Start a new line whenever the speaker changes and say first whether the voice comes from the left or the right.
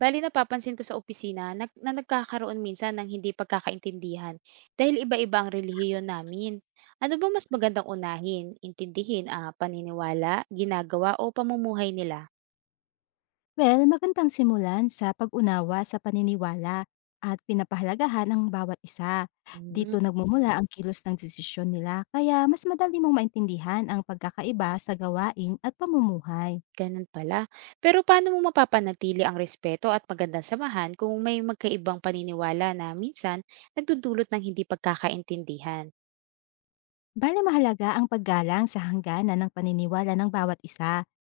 right: Bale napapansin ko sa opisina nagkakaroon minsan ng hindi pagkakaintindihan dahil iba-iba ang relihiyon namin. Ano ba mas magandang unahin, intindihin ang paniniwala, ginagawa o pamumuhay nila?
left: Well, magandang simulan sa pag-unawa sa paniniwala at pinapahalagahan ang bawat isa.
right: Hmm,
left: Dito nagmumula ang kilos ng desisyon nila kaya mas madali mong maintindihan ang pagkakaiba sa gawain at pamumuhay.
right: ganun pala. Pero paano mo mapapanatili ang respeto at magandang samahan kung may magkaibang paniniwala na minsan nagdudulot ng hindi pagkakaintindihan?
left: Bale mahalaga ang paggalang sa hangganan ng paniniwala ng bawat isa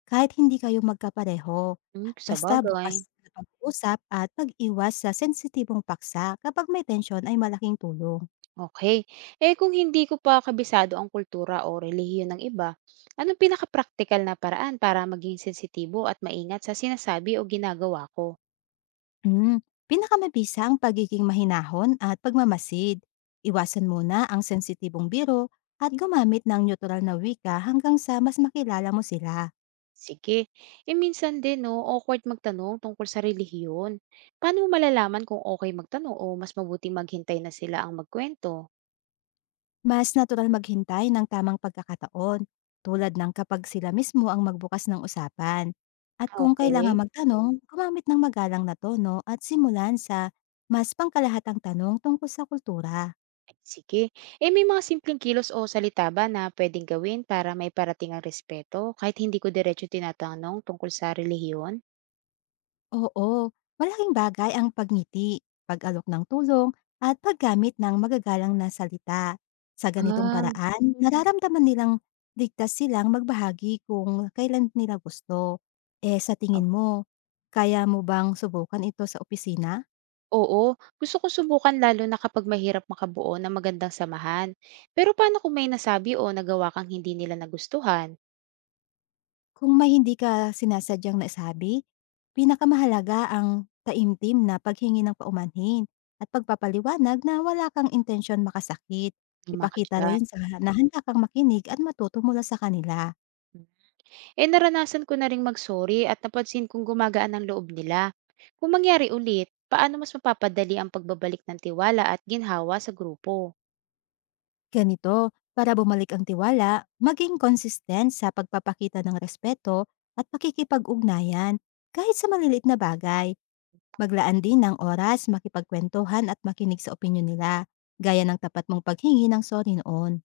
left: kahit hindi kayo magkapareho.
right: Mm, sa
left: Basta
right: sabagay.
left: bukas na pag-uusap at pag-iwas sa sensitibong paksa kapag may tensyon ay malaking tulong.
right: Okay. Kung hindi ko pa kabisado ang kultura o relihiyon ng iba, anong pinaka-praktikal na paraan para maging sensitibo at maingat sa sinasabi o ginagawa ko?
left: Hmm, pinakamabisa ang pagiging mahinahon at pagmamasid. Iwasan muna ang sensitibong biro at gumamit ng neutral na wika hanggang sa mas makilala mo sila.
right: Sige. Eh, minsan din 'no, awkward magtanong tungkol sa relihiyon. Paano mo malalaman kung okay magtanong o mas mabuting maghintay na sila ang magkuwento?
left: Mas natural maghintay ng tamang pagkakataon, tulad ng kapag sila mismo ang magbukas ng usapan. At kung
right: Okay.
left: kailangan magtanong, gumamit ng magalang na tono at simulan sa mas pangkalahatang tanong tungkol sa kultura.
right: Ay, sige. Eh, may mga simpleng kilos o salita ba na puwedeng gawin para may parating ang respeto kahit hindi ko diretso tinatanong tungkol sa relihiyon?
left: Oo, malaking bagay ang pagngiti, pag-alok ng tulong, at paggamit ng magagalang na salita. Sa ganitong
right: Ah.
left: paraan, nararamdaman nilang ligtas silang magbahagi kung kailan nila gusto. Eh sa tingin mo, kaya mo bang subukan ito sa opisina?
right: Oo, gusto ko subukan lalo na kapag mahirap makabuo ng magandang samahan. Pero paano kung may nasabi o nagawa kang hindi nila nagustuhan?
left: Kung may hindi ka sinasadyang naisabi, pinakamahalaga ang taimtim na paghingi ng paumanhin at pagpapaliwanag na wala kang intensyon makasakit.
right: Luma ka
left: Ipakita na
right: dyan.
left: rin sa na handa kang makinig at matuto mula sa kanila.
right: Eh, naranasan ko na rin mag-sorry at napansin kong gumagaan ang loob nila. Kung mangyari ulit, paano mas mapapadali ang pagbabalik ng tiwala at ginhawa sa grupo?
left: Ganito, para bumalik ang tiwala, maging consistent sa pagpapakita ng respeto at pakikipag-ugnayan kahit sa maliliit na bagay. Maglaan din ng oras makipagkwentuhan at makinig sa opinyon nila, gaya ng tapat mong paghingi ng sorry noon.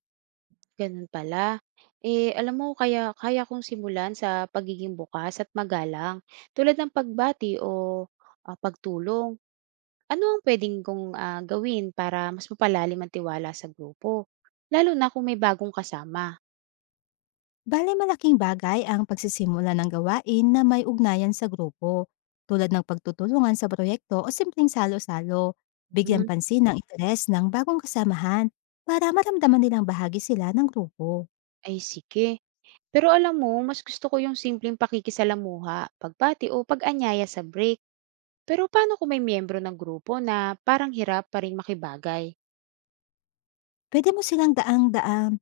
right: Ganun pala. Eh, alam mo, kaya kong simulan sa pagiging bukas at magalang, tulad ng pagbati o pagtulong. Ano ang pwedeng kong gawin para mas mapalalim ang tiwala sa grupo? Lalo na kung may bagong kasama.
left: Bale malaking bagay ang pagsisimula ng gawain na may ugnayan sa grupo, tulad ng pagtutulungan sa proyekto o simpleng salo-salo. Bigyan
right: Hmm,
left: pansin ng interes ng bagong kasamahan para maramdaman nilang bahagi sila ng grupo.
right: ay sige. Pero alam mo, mas gusto ko yung simpleng pakikisalamuha, pagbati o pag-anyaya sa break. Pero paano kung may miyembro ng grupo na parang hirap pa rin makibagay?
left: Pwede mo silang daang-daang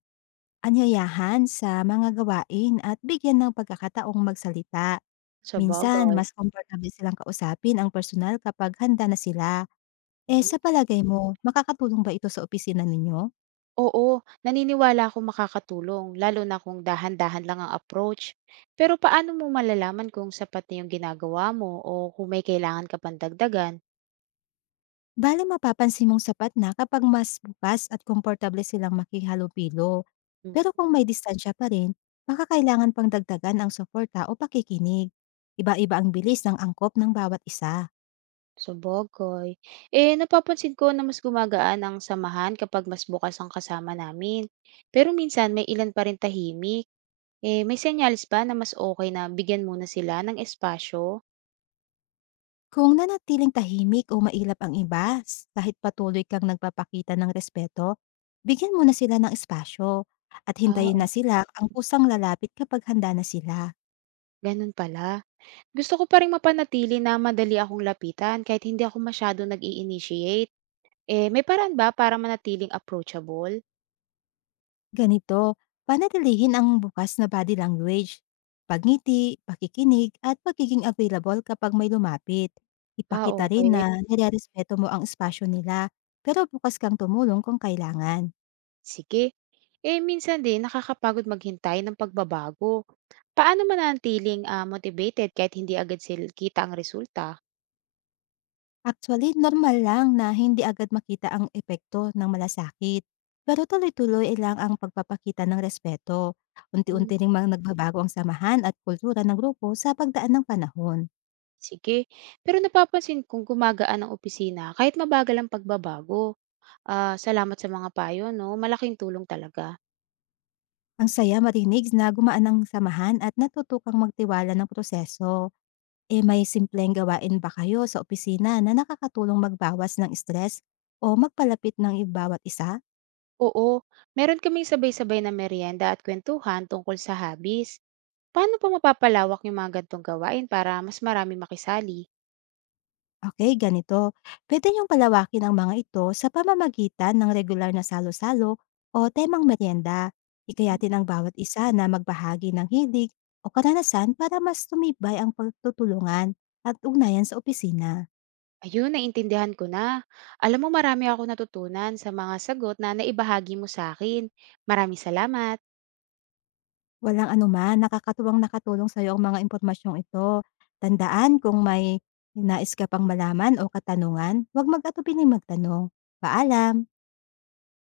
left: anyayahan sa mga gawain at bigyan ng pagkakataong magsalita.
right: Sa
left: Minsan,
right: bagay.
left: mas komportable silang kausapin ang personal kapag handa na sila. Eh, sa palagay mo, makakatulong ba ito sa opisina ninyo?
right: Oo, naniniwala akong makakatulong, lalo na kung dahan-dahan lang ang approach. Pero paano mo malalaman kung sapat na yung ginagawa mo o kung may kailangan ka pang dagdagan?
left: Bale mapapansin mong sapat na kapag mas bukas at komportable silang makihalubilo. Pero
right: Mm,
left: kung may distansya pa rin, baka kailangan pang dagdagan ang suporta o pakikinig. Iba-iba ang bilis ng angkop ng bawat isa.
right: sabagay. Napapansin ko na mas gumagaan ang samahan kapag mas bukas ang kasama namin. Pero minsan may ilan pa rin tahimik. Eh, may senyales ba na mas okay na bigyan muna sila ng espasyo?
left: Kung nanatiling tahimik o mailap ang iba, kahit patuloy kang nagpapakita ng respeto, bigyan mo na sila ng espasyo at
right: Ah,
left: hintayin
right: o-
left: na sila ang kusang lalapit kapag handa na sila.
right: Ganun pala. Gusto ko pa rin mapanatili na madali akong lapitan kahit hindi ako masyado nag-i-initiate. Eh, may paraan ba para manatiling approachable?
left: Ganito, panatilihin ang bukas na body language, pagngiti, pakikinig, at pagiging available kapag may lumapit.
right: Ah,
left: Ipakita rin
right: okay.
left: na nilerespeto mo ang espasyo nila, pero bukas kang tumulong kung kailangan.
right: Sige. Minsan din nakakapagod maghintay ng pagbabago. Paano mananatiling, motivated kahit hindi agad kita ang resulta?
left: Actually, normal lang na hindi agad makita ang epekto ng malasakit. Pero tuloy-tuloy lang ang pagpapakita ng respeto.
right: Hmm,
left: Unti-unti rin mga nagbabago ang samahan at kultura ng grupo sa pagdaan ng panahon.
right: sige. Pero napapansin kong gumagaan ang opisina kahit mabagal ang pagbabago. Ah, salamat sa mga payo 'no, malaking tulong talaga.
left: Ang saya marinig na gumaan ang samahan at natutukang magtiwala ng proseso. E may simpleng gawain ba kayo sa opisina na nakakatulong magbawas ng stress o magpalapit ng bawat isa?
right: Oo, meron kaming sabay-sabay na merienda at kuwentuhan tungkol sa habis. Paano pa mapapalawak yung mga gantong gawain para mas maraming makisali?
left: Okay, ganito. Pwede niyong palawakin ang mga ito sa pamamagitan ng regular na salo-salo o temang merienda. Ikayatin ang bawat isa na magbahagi ng hilig o karanasan para mas tumibay ang pagtutulungan at ugnayan sa opisina.
right: Ayun, naintindihan ko na. Alam mo marami ako natutunan sa mga sagot na naibahagi mo sa akin. Maraming salamat.
left: Walang anuman, nakakatuwang nakatulong sa'yo ang mga impormasyong ito. Tandaan kung may nais ka pang malaman o katanungan, huwag mag-atubili magtanong. Paalam!